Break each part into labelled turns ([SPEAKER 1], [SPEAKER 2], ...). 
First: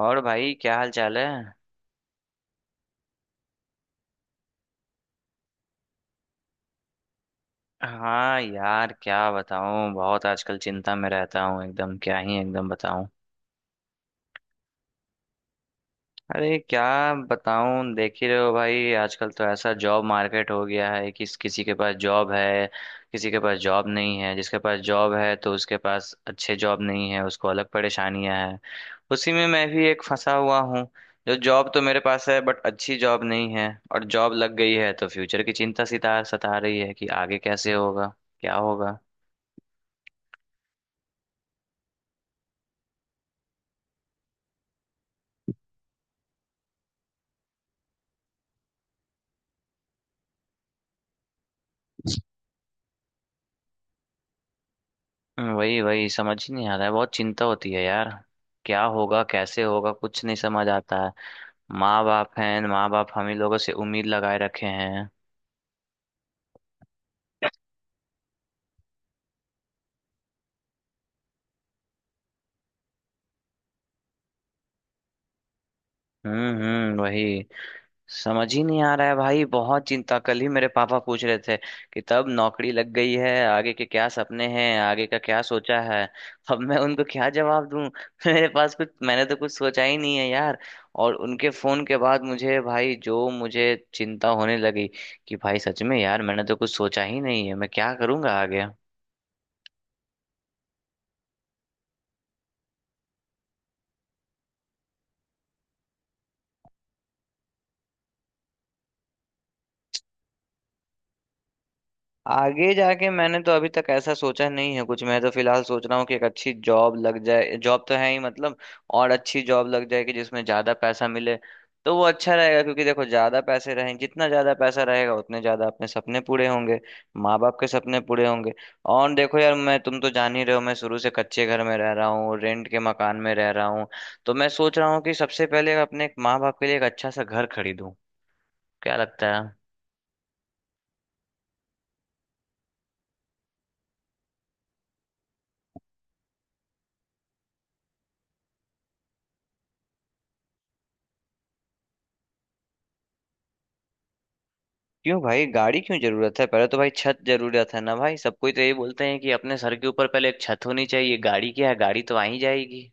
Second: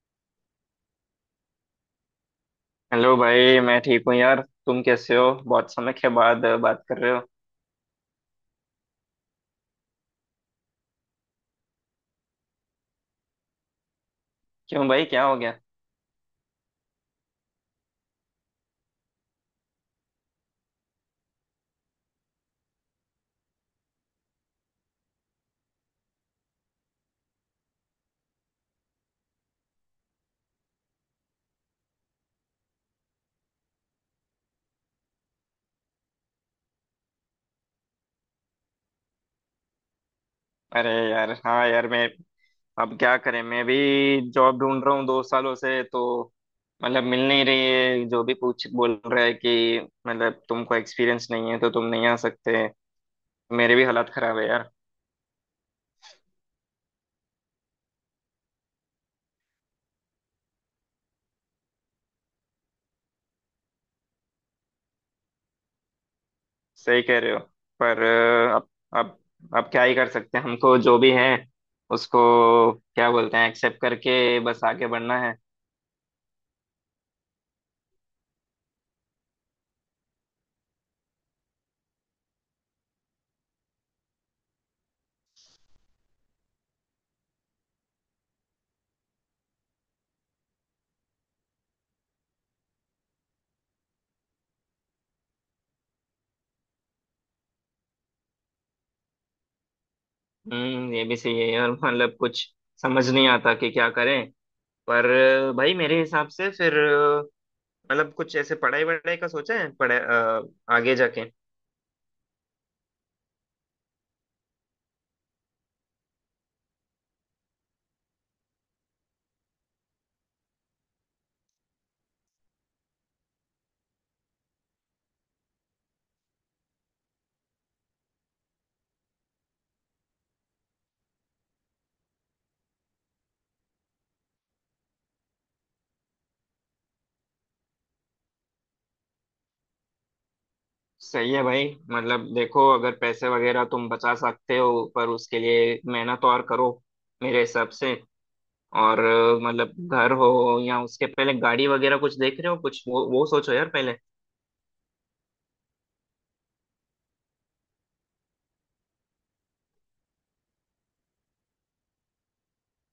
[SPEAKER 1] और भाई क्या हाल चाल है।
[SPEAKER 2] हेलो भाई, मैं ठीक हूँ यार। तुम कैसे हो? बहुत समय के बाद बात कर रहे हो।
[SPEAKER 1] हाँ यार क्या बताऊं, बहुत आजकल चिंता में रहता हूँ, एकदम क्या ही एकदम बताऊं।
[SPEAKER 2] क्यों भाई, क्या हो गया?
[SPEAKER 1] अरे क्या बताऊं, देख ही रहे हो भाई आजकल तो ऐसा जॉब मार्केट हो गया है कि किसी के पास जॉब है, किसी के पास जॉब नहीं है। जिसके पास जॉब है तो उसके पास अच्छे जॉब नहीं है, उसको अलग परेशानियां हैं। उसी में मैं भी एक फंसा हुआ हूँ। जो जॉब तो मेरे पास है बट अच्छी जॉब नहीं है, और जॉब लग गई है तो फ्यूचर की चिंता सिता सता रही है कि आगे कैसे होगा, क्या होगा।
[SPEAKER 2] अरे यार, हाँ यार, मैं... अब क्या करें, मैं भी जॉब ढूंढ रहा हूँ 2 सालों से तो मतलब मिल नहीं रही है। जो भी पूछ बोल रहा है कि मतलब तुमको एक्सपीरियंस नहीं है, तो तुम नहीं आ सकते। मेरे भी हालात खराब है यार।
[SPEAKER 1] वही वही समझ ही नहीं आ रहा है, बहुत चिंता होती है यार। क्या होगा, कैसे होगा, कुछ नहीं समझ आता है। माँ बाप हम ही लोगों से उम्मीद लगाए रखे हैं।
[SPEAKER 2] सही कह रहे हो। पर अब अब क्या ही कर सकते हैं, हमको जो भी है उसको, क्या बोलते हैं, एक्सेप्ट करके बस आगे बढ़ना है।
[SPEAKER 1] वही, समझ ही नहीं आ रहा है भाई, बहुत चिंता। कल ही मेरे पापा पूछ रहे थे कि तब नौकरी लग गई है, आगे के क्या सपने हैं, आगे का क्या सोचा है। अब मैं उनको क्या जवाब दूं? मेरे पास कुछ, मैंने तो कुछ सोचा ही नहीं है यार। और उनके फोन के बाद मुझे भाई जो मुझे चिंता होने लगी कि भाई सच में यार, मैंने तो कुछ सोचा ही नहीं है, मैं क्या करूंगा आगे।
[SPEAKER 2] हम्म। ये भी सही है यार, मतलब कुछ समझ नहीं आता कि क्या करें। पर भाई मेरे हिसाब से फिर मतलब कुछ ऐसे पढ़ाई वढ़ाई का सोचा है आगे जाके?
[SPEAKER 1] आगे जाके मैंने तो अभी तक ऐसा सोचा नहीं है कुछ, मैं तो फिलहाल सोच रहा हूँ कि एक अच्छी जॉब लग जाए। जॉब तो है ही मतलब, और अच्छी जॉब लग जाए कि जिसमें ज्यादा पैसा मिले तो वो अच्छा रहेगा। क्योंकि देखो, ज्यादा पैसे रहें, जितना ज्यादा पैसा रहेगा उतने ज्यादा अपने सपने पूरे होंगे, माँ बाप के सपने पूरे होंगे। और देखो यार, मैं तुम तो जान ही रहे हो, मैं शुरू से कच्चे घर में रह रहा हूँ, रेंट के मकान में रह रहा हूँ। तो मैं सोच रहा हूँ कि सबसे पहले अपने माँ बाप के लिए एक अच्छा सा घर खरीदूं। क्या लगता है?
[SPEAKER 2] सही है भाई। मतलब देखो, अगर पैसे वगैरह तुम बचा सकते हो, पर उसके लिए मेहनत और करो, मेरे हिसाब से। और मतलब घर हो या उसके पहले गाड़ी वगैरह कुछ देख रहे हो, कुछ वो सोचो यार पहले।
[SPEAKER 1] क्यों भाई, गाड़ी क्यों जरूरत है? पहले तो भाई छत जरूरत है ना भाई। सबको तो यही बोलते हैं कि अपने सर के ऊपर पहले एक छत होनी चाहिए। गाड़ी क्या है, गाड़ी तो आ ही जाएगी।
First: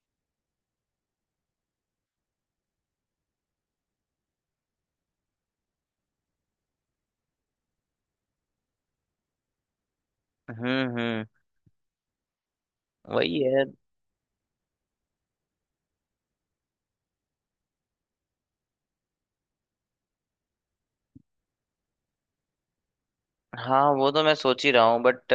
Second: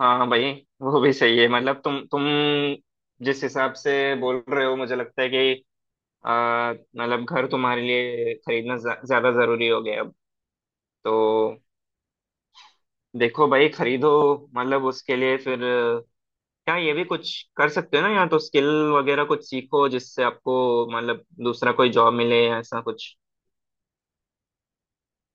[SPEAKER 2] हाँ हाँ भाई, वो भी सही है। मतलब तुम जिस हिसाब से बोल रहे हो मुझे लगता है कि मतलब घर तुम्हारे लिए खरीदना ज्यादा जरूरी हो गया अब
[SPEAKER 1] हम्म
[SPEAKER 2] तो।
[SPEAKER 1] हम्म वही
[SPEAKER 2] देखो
[SPEAKER 1] है।
[SPEAKER 2] भाई, खरीदो। मतलब उसके लिए फिर क्या, ये भी कुछ कर सकते हो ना, या तो स्किल वगैरह कुछ सीखो जिससे आपको मतलब दूसरा कोई जॉब मिले या ऐसा कुछ।
[SPEAKER 1] हाँ, वो तो मैं सोच ही रहा हूँ बट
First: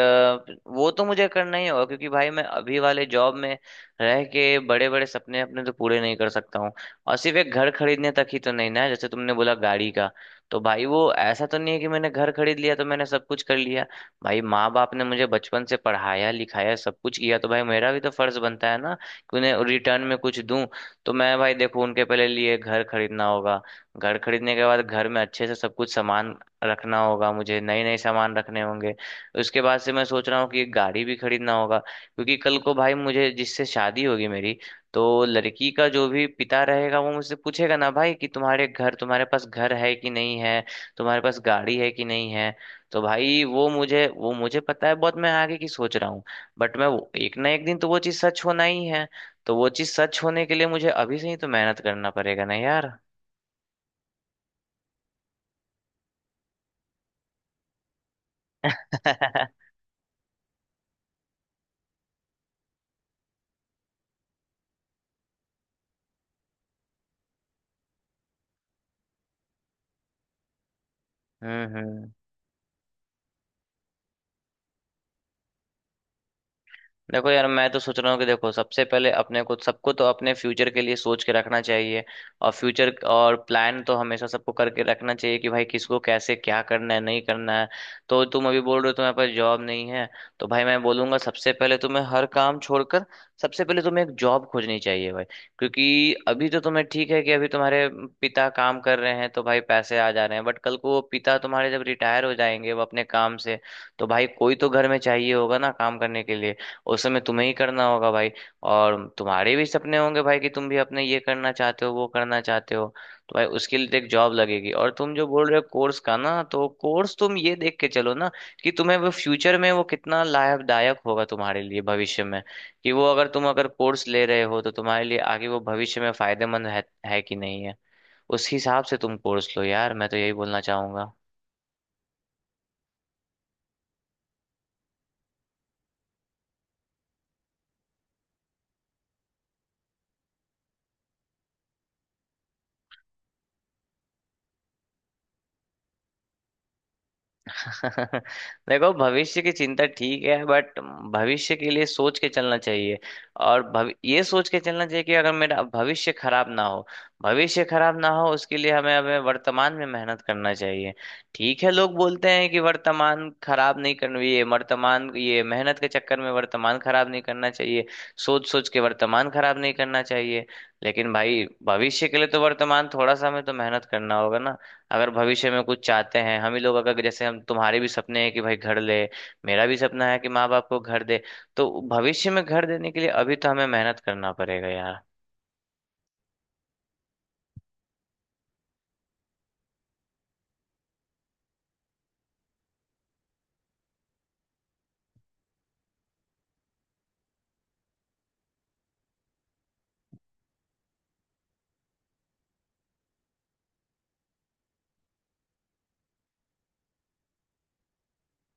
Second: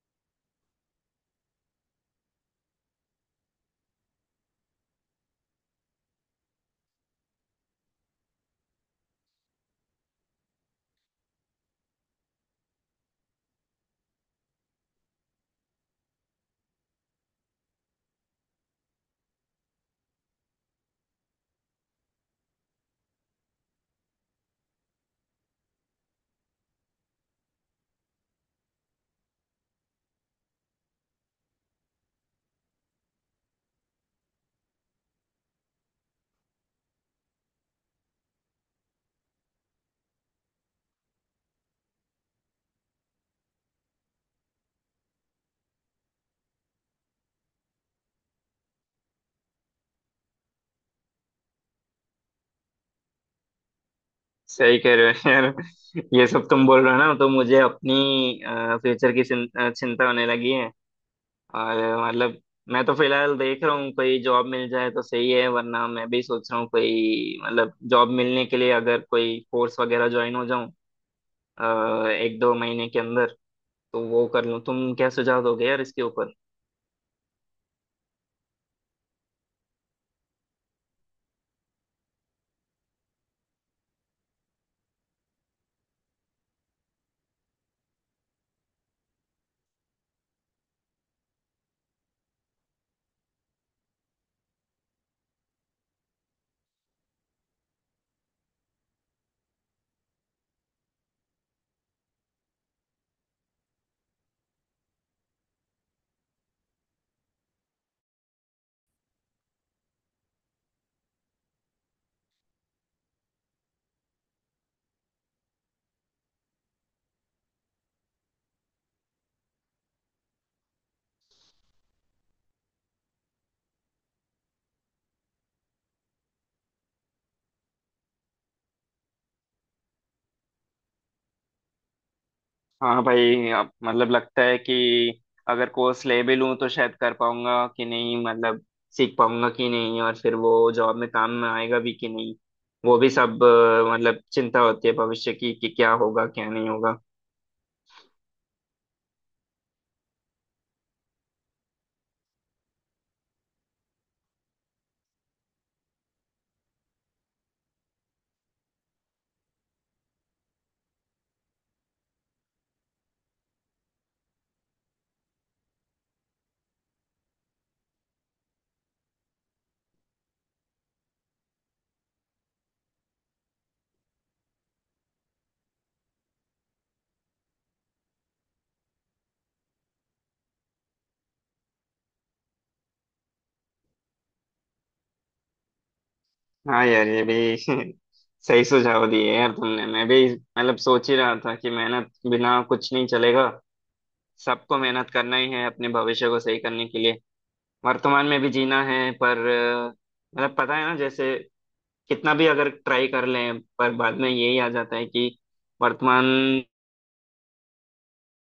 [SPEAKER 1] वो तो मुझे करना ही होगा, क्योंकि भाई मैं अभी वाले जॉब में रह के बड़े बड़े सपने अपने तो पूरे नहीं कर सकता हूँ। और सिर्फ एक घर खरीदने तक ही तो नहीं ना, जैसे तुमने बोला गाड़ी का, तो भाई वो ऐसा तो नहीं है कि मैंने घर खरीद लिया तो मैंने सब कुछ कर लिया। भाई, माँ बाप ने मुझे बचपन से पढ़ाया लिखाया, सब कुछ किया, तो भाई मेरा भी तो फर्ज बनता है ना कि उन्हें रिटर्न में कुछ दूं। तो मैं भाई देखो, उनके पहले लिए घर खरीदना होगा। घर खरीदने के बाद घर में अच्छे से सब कुछ सामान रखना होगा, मुझे नए नए सामान रखने होंगे। उसके बाद से मैं सोच रहा हूँ कि एक गाड़ी भी खरीदना होगा, क्योंकि कल को भाई मुझे जिससे शादी होगी मेरी, तो लड़की का जो भी पिता रहेगा वो मुझसे पूछेगा ना भाई कि तुम्हारे पास घर है कि नहीं है, तुम्हारे पास गाड़ी है कि नहीं है। तो भाई वो मुझे पता है, बहुत मैं आगे की सोच रहा हूँ। बट मैं एक ना एक दिन तो वो चीज़ सच होना ही है, तो वो चीज़ सच होने के लिए मुझे अभी से ही तो मेहनत करना पड़ेगा ना यार।
[SPEAKER 2] सही कह रहे हो यार। ये सब तुम बोल रहे हो ना, तो मुझे अपनी फ्यूचर की
[SPEAKER 1] हम्म।
[SPEAKER 2] चिंता होने लगी। और मतलब, मैं तो फिलहाल देख रहा हूँ, कोई जॉब मिल जाए तो सही है, वरना मैं भी सोच रहा हूँ कोई मतलब जॉब मिलने के लिए अगर कोई कोर्स वगैरह ज्वाइन हो जाऊँ
[SPEAKER 1] हम्म।
[SPEAKER 2] 1-2 महीने के अंदर, तो वो कर लूँ। तुम क्या सुझाव दोगे यार इसके ऊपर?
[SPEAKER 1] देखो यार, मैं तो सोच रहा हूँ कि देखो सबसे पहले अपने को, सबको तो अपने फ्यूचर के लिए सोच के रखना चाहिए। और फ्यूचर और प्लान तो हमेशा सबको करके रखना चाहिए कि भाई किसको कैसे क्या करना है, नहीं करना है। तो तुम अभी बोल रहे हो तुम्हारे पास जॉब नहीं है, तो भाई मैं बोलूंगा सबसे पहले तुम्हें हर काम छोड़कर सबसे पहले तुम्हें एक जॉब खोजनी चाहिए भाई। क्योंकि अभी तो तुम्हें ठीक है कि अभी तुम्हारे पिता काम कर रहे हैं तो भाई पैसे आ जा रहे हैं, बट कल को वो पिता तुम्हारे जब रिटायर हो जाएंगे वो अपने काम से, तो भाई कोई तो घर में चाहिए होगा ना काम करने के लिए। उस समय तुम्हें ही करना होगा भाई। और तुम्हारे भी सपने होंगे भाई कि तुम भी अपने ये करना चाहते हो, वो करना चाहते हो। तो भाई उसके लिए तो एक जॉब लगेगी। और तुम जो बोल रहे हो कोर्स का ना, तो कोर्स तुम ये देख के चलो ना कि तुम्हें वो फ्यूचर में वो कितना लाभदायक होगा, तुम्हारे लिए भविष्य में। कि वो, अगर तुम अगर कोर्स ले रहे हो तो तुम्हारे लिए आगे वो भविष्य में फायदेमंद है कि नहीं है। उस हिसाब से तुम कोर्स लो यार, मैं तो यही बोलना चाहूंगा।
[SPEAKER 2] हाँ भाई, अब मतलब लगता है कि अगर कोर्स ले भी लूँ तो शायद कर पाऊंगा कि नहीं, मतलब सीख पाऊंगा कि नहीं, और फिर वो जॉब में काम में आएगा भी कि नहीं, वो भी सब मतलब चिंता होती है भविष्य की कि क्या होगा क्या नहीं होगा।
[SPEAKER 1] देखो, भविष्य की चिंता ठीक है बट भविष्य के लिए सोच के चलना चाहिए। और भवि ये सोच के चलना चाहिए कि अगर मेरा भविष्य खराब ना हो, भविष्य खराब ना हो उसके लिए हमें हमें वर्तमान में मेहनत करना चाहिए। ठीक है, लोग बोलते हैं कि वर्तमान खराब नहीं करना, ये वर्तमान, ये मेहनत के चक्कर में वर्तमान खराब नहीं करना चाहिए, सोच सोच के वर्तमान खराब नहीं करना चाहिए। लेकिन भाई भविष्य के लिए तो वर्तमान थोड़ा सा हमें तो मेहनत करना होगा। अगर भविष्य में कुछ चाहते हैं हम ही लोग, अगर जैसे हम, तुम्हारे भी सपने हैं कि भाई घर ले, मेरा भी सपना है कि माँ बाप को घर दे, तो भविष्य में घर देने के लिए अभी तो हमें मेहनत करना पड़ेगा यार।
[SPEAKER 2] हाँ यार, ये भी सही सुझाव दिए यार तुमने। मैं भी मतलब सोच ही रहा था कि मेहनत बिना कुछ नहीं चलेगा। सबको मेहनत करना ही है अपने भविष्य को सही करने के लिए। वर्तमान में भी जीना है, पर मतलब पता है ना जैसे, कितना भी अगर ट्राई कर लें पर बाद में यही आ जाता है कि वर्तमान।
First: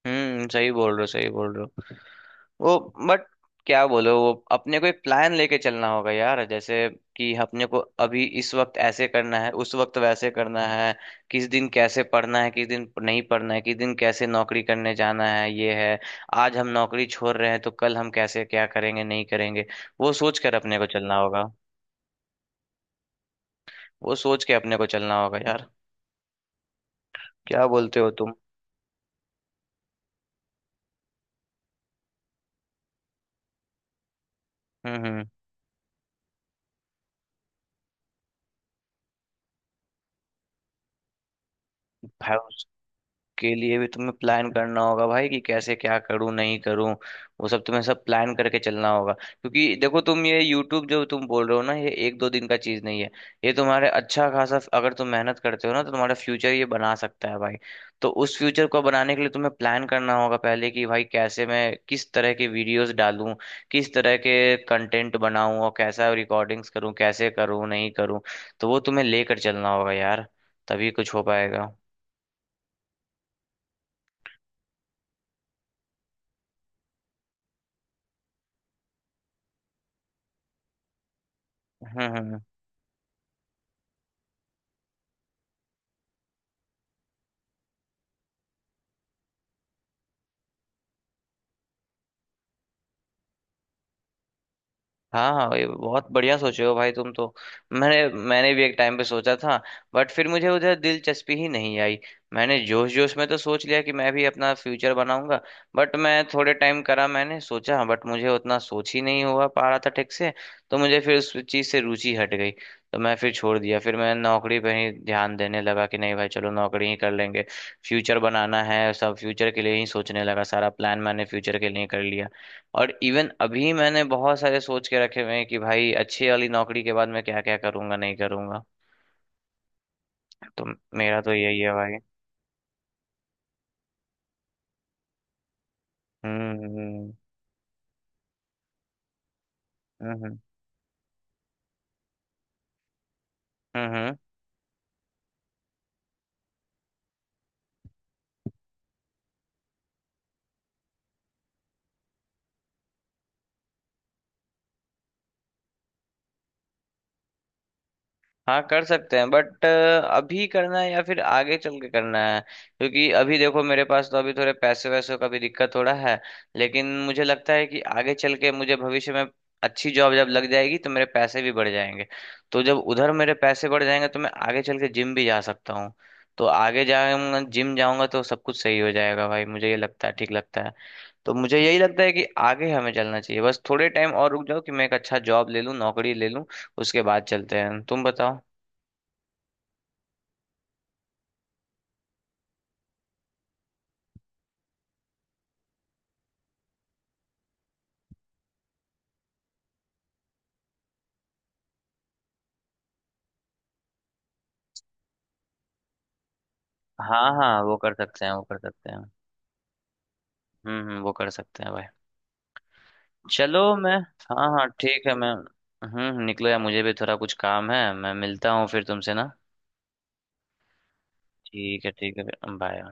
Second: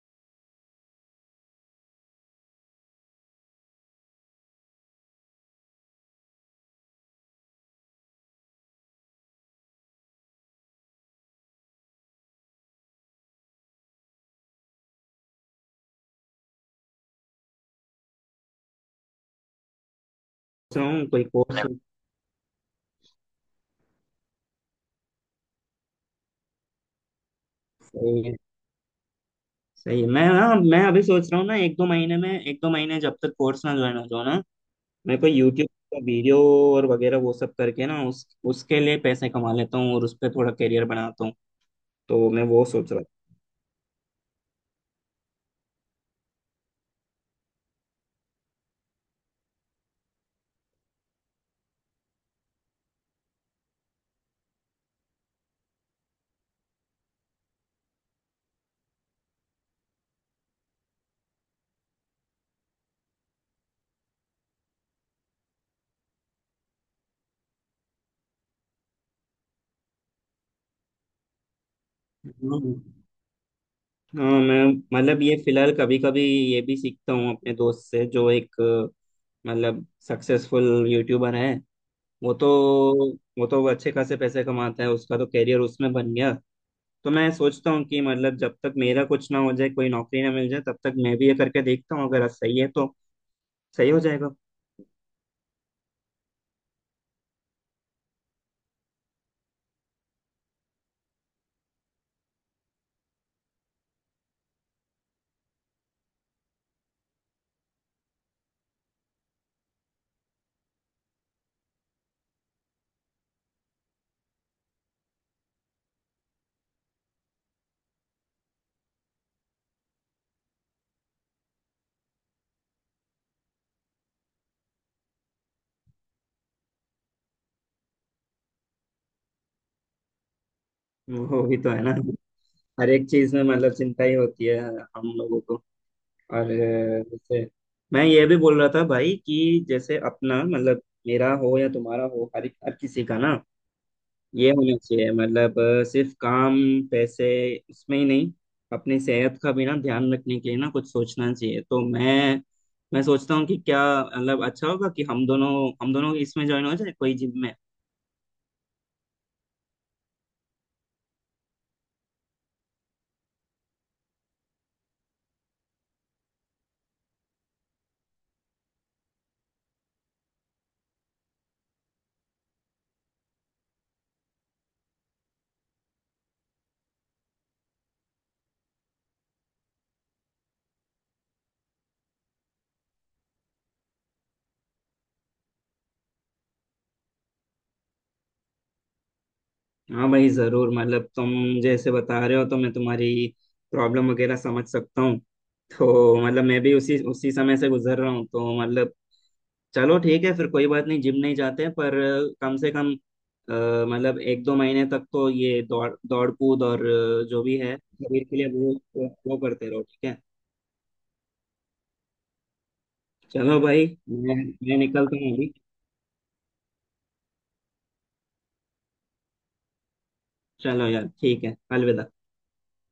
[SPEAKER 1] हम्म, सही बोल रहे हो, सही बोल रहे हो। वो, बट क्या बोलो, वो अपने को एक प्लान लेके चलना होगा यार, जैसे कि अपने को अभी इस वक्त ऐसे करना है, उस वक्त वैसे करना है, किस दिन कैसे पढ़ना है, किस दिन नहीं पढ़ना है, किस दिन कैसे नौकरी करने जाना है ये है। आज हम नौकरी छोड़ रहे हैं तो कल हम कैसे क्या करेंगे, नहीं करेंगे, वो सोच कर अपने
[SPEAKER 2] सोच
[SPEAKER 1] को
[SPEAKER 2] रहा हूँ
[SPEAKER 1] चलना
[SPEAKER 2] कोई
[SPEAKER 1] होगा,
[SPEAKER 2] कोर्स।
[SPEAKER 1] वो सोच के अपने को चलना होगा यार। क्या बोलते हो
[SPEAKER 2] सही
[SPEAKER 1] तुम?
[SPEAKER 2] है, सही है। मैं अभी सोच रहा हूँ ना, एक दो महीने जब तक कोर्स ना ज्वाइन हो जाओ ना,
[SPEAKER 1] हम्म
[SPEAKER 2] मैं
[SPEAKER 1] हम्म
[SPEAKER 2] कोई यूट्यूब का वीडियो और वगैरह वो सब करके ना उस उसके लिए पैसे कमा लेता हूँ और उस पर थोड़ा करियर बनाता हूँ, तो
[SPEAKER 1] भाई,
[SPEAKER 2] मैं वो सोच रहा था।
[SPEAKER 1] के लिए भी तुम्हें प्लान करना होगा भाई कि कैसे क्या करूं, नहीं करूं। वो सब तुम्हें सब प्लान करके चलना होगा, क्योंकि देखो तुम ये यूट्यूब जो तुम बोल रहे हो ना, ये एक दो दिन का चीज नहीं है। ये तुम्हारे अच्छा खासा अगर तुम मेहनत करते हो ना तो तुम्हारा फ्यूचर ये बना सकता है भाई। तो उस फ्यूचर को बनाने के लिए तुम्हें प्लान करना होगा पहले कि भाई कैसे, मैं किस तरह के वीडियोस डालूं, किस तरह के कंटेंट बनाऊं और कैसा रिकॉर्डिंग्स करूं, कैसे करूं, नहीं करूं। तो वो तुम्हें लेकर चलना होगा यार, तभी कुछ हो पाएगा।
[SPEAKER 2] हम्म। हाँ, मैं मतलब ये फिलहाल कभी कभी ये भी सीखता हूँ अपने दोस्त से जो एक मतलब सक्सेसफुल यूट्यूबर है।
[SPEAKER 1] हम्म। हम्म।
[SPEAKER 2] वो
[SPEAKER 1] हम्म।
[SPEAKER 2] तो वो तो अच्छे खासे पैसे कमाता है, उसका तो करियर उसमें बन गया। तो मैं सोचता हूँ कि मतलब जब तक मेरा कुछ ना हो जाए, कोई नौकरी ना मिल जाए, तब तक मैं भी ये करके देखता हूँ, अगर सही है तो सही हो जाएगा।
[SPEAKER 1] हाँ हाँ भाई, बहुत बढ़िया सोचे हो भाई तुम तो। मैंने मैंने भी एक टाइम पे सोचा था, बट फिर मुझे उधर दिलचस्पी ही नहीं आई। मैंने जोश जोश में तो सोच लिया कि मैं भी अपना फ्यूचर बनाऊंगा, बट मैं थोड़े टाइम करा मैंने सोचा, बट मुझे उतना सोच ही नहीं हुआ पा रहा था ठीक से। तो मुझे फिर उस चीज़ से रुचि हट गई, तो मैं फिर छोड़ दिया, फिर मैं नौकरी पे ही ध्यान देने लगा कि नहीं भाई चलो नौकरी ही कर लेंगे। फ्यूचर बनाना है, सब फ्यूचर के लिए ही सोचने लगा, सारा प्लान मैंने फ्यूचर के लिए कर लिया। और इवन अभी मैंने बहुत सारे सोच के रखे हुए हैं कि भाई अच्छी वाली नौकरी के बाद मैं क्या क्या करूंगा, नहीं करूंगा। तो मेरा तो
[SPEAKER 2] वो भी
[SPEAKER 1] यही
[SPEAKER 2] तो
[SPEAKER 1] है
[SPEAKER 2] है ना,
[SPEAKER 1] भाई।
[SPEAKER 2] हर एक चीज में मतलब चिंता ही होती है हम लोगों को। और
[SPEAKER 1] हम्म। हम्म।
[SPEAKER 2] जैसे, मैं ये भी बोल रहा था भाई कि जैसे
[SPEAKER 1] हम्म। हम्म।
[SPEAKER 2] अपना मतलब मेरा हो या तुम्हारा हो, हर हर किसी का ना
[SPEAKER 1] हम्म, हम्म।
[SPEAKER 2] ये होना चाहिए, मतलब सिर्फ काम, पैसे, इसमें ही नहीं, अपनी सेहत का भी ना ध्यान रखने के लिए ना कुछ सोचना चाहिए। तो मैं सोचता हूँ कि क्या मतलब अच्छा होगा कि हम दोनों इसमें ज्वाइन हो जाए कोई जिम में?
[SPEAKER 1] हाँ, कर सकते हैं बट अभी करना है या फिर आगे चल के करना है? क्योंकि अभी देखो मेरे पास तो अभी थोड़े पैसे वैसों का भी दिक्कत थोड़ा है। लेकिन मुझे लगता है कि आगे चल के मुझे भविष्य में अच्छी जॉब जब लग जाएगी तो मेरे पैसे भी बढ़ जाएंगे, तो जब उधर मेरे पैसे बढ़ जाएंगे तो मैं आगे चल के जिम भी जा सकता हूँ। तो आगे जाऊंगा, जिम जाऊंगा तो सब कुछ सही हो जाएगा भाई, मुझे ये लगता है, ठीक लगता है। तो मुझे यही लगता है कि आगे हमें चलना चाहिए, बस थोड़े टाइम और रुक जाओ कि मैं एक अच्छा जॉब ले लूँ, नौकरी ले लूँ, उसके बाद चलते हैं। तुम बताओ।
[SPEAKER 2] हाँ भाई जरूर। मतलब तुम जैसे बता रहे हो, तो मैं तुम्हारी प्रॉब्लम वगैरह समझ सकता हूँ, तो मतलब मैं भी उसी उसी समय से गुजर रहा हूँ तो मतलब। चलो ठीक है फिर, कोई बात नहीं, जिम नहीं जाते, पर कम से कम मतलब 1-2 महीने तक तो ये दौड़ दौड़ कूद और
[SPEAKER 1] हाँ
[SPEAKER 2] जो भी
[SPEAKER 1] हाँ,
[SPEAKER 2] है
[SPEAKER 1] वो कर
[SPEAKER 2] शरीर
[SPEAKER 1] सकते हैं,
[SPEAKER 2] के
[SPEAKER 1] वो
[SPEAKER 2] लिए,
[SPEAKER 1] कर
[SPEAKER 2] वो
[SPEAKER 1] सकते हैं।
[SPEAKER 2] वो वो करते रहो, ठीक है?
[SPEAKER 1] हम्म, हम्म, वो कर सकते हैं भाई। चलो
[SPEAKER 2] चलो भाई,
[SPEAKER 1] मैं,
[SPEAKER 2] मैं
[SPEAKER 1] हाँ हाँ,
[SPEAKER 2] मैं
[SPEAKER 1] ठीक है
[SPEAKER 2] निकलता
[SPEAKER 1] मैं।
[SPEAKER 2] हूँ अभी।
[SPEAKER 1] हम्म, निकलो यार, मुझे भी थोड़ा कुछ काम है, मैं मिलता हूँ फिर तुमसे ना।
[SPEAKER 2] चलो यार, ठीक है,
[SPEAKER 1] ठीक है,
[SPEAKER 2] अलविदा।
[SPEAKER 1] ठीक है। बाय।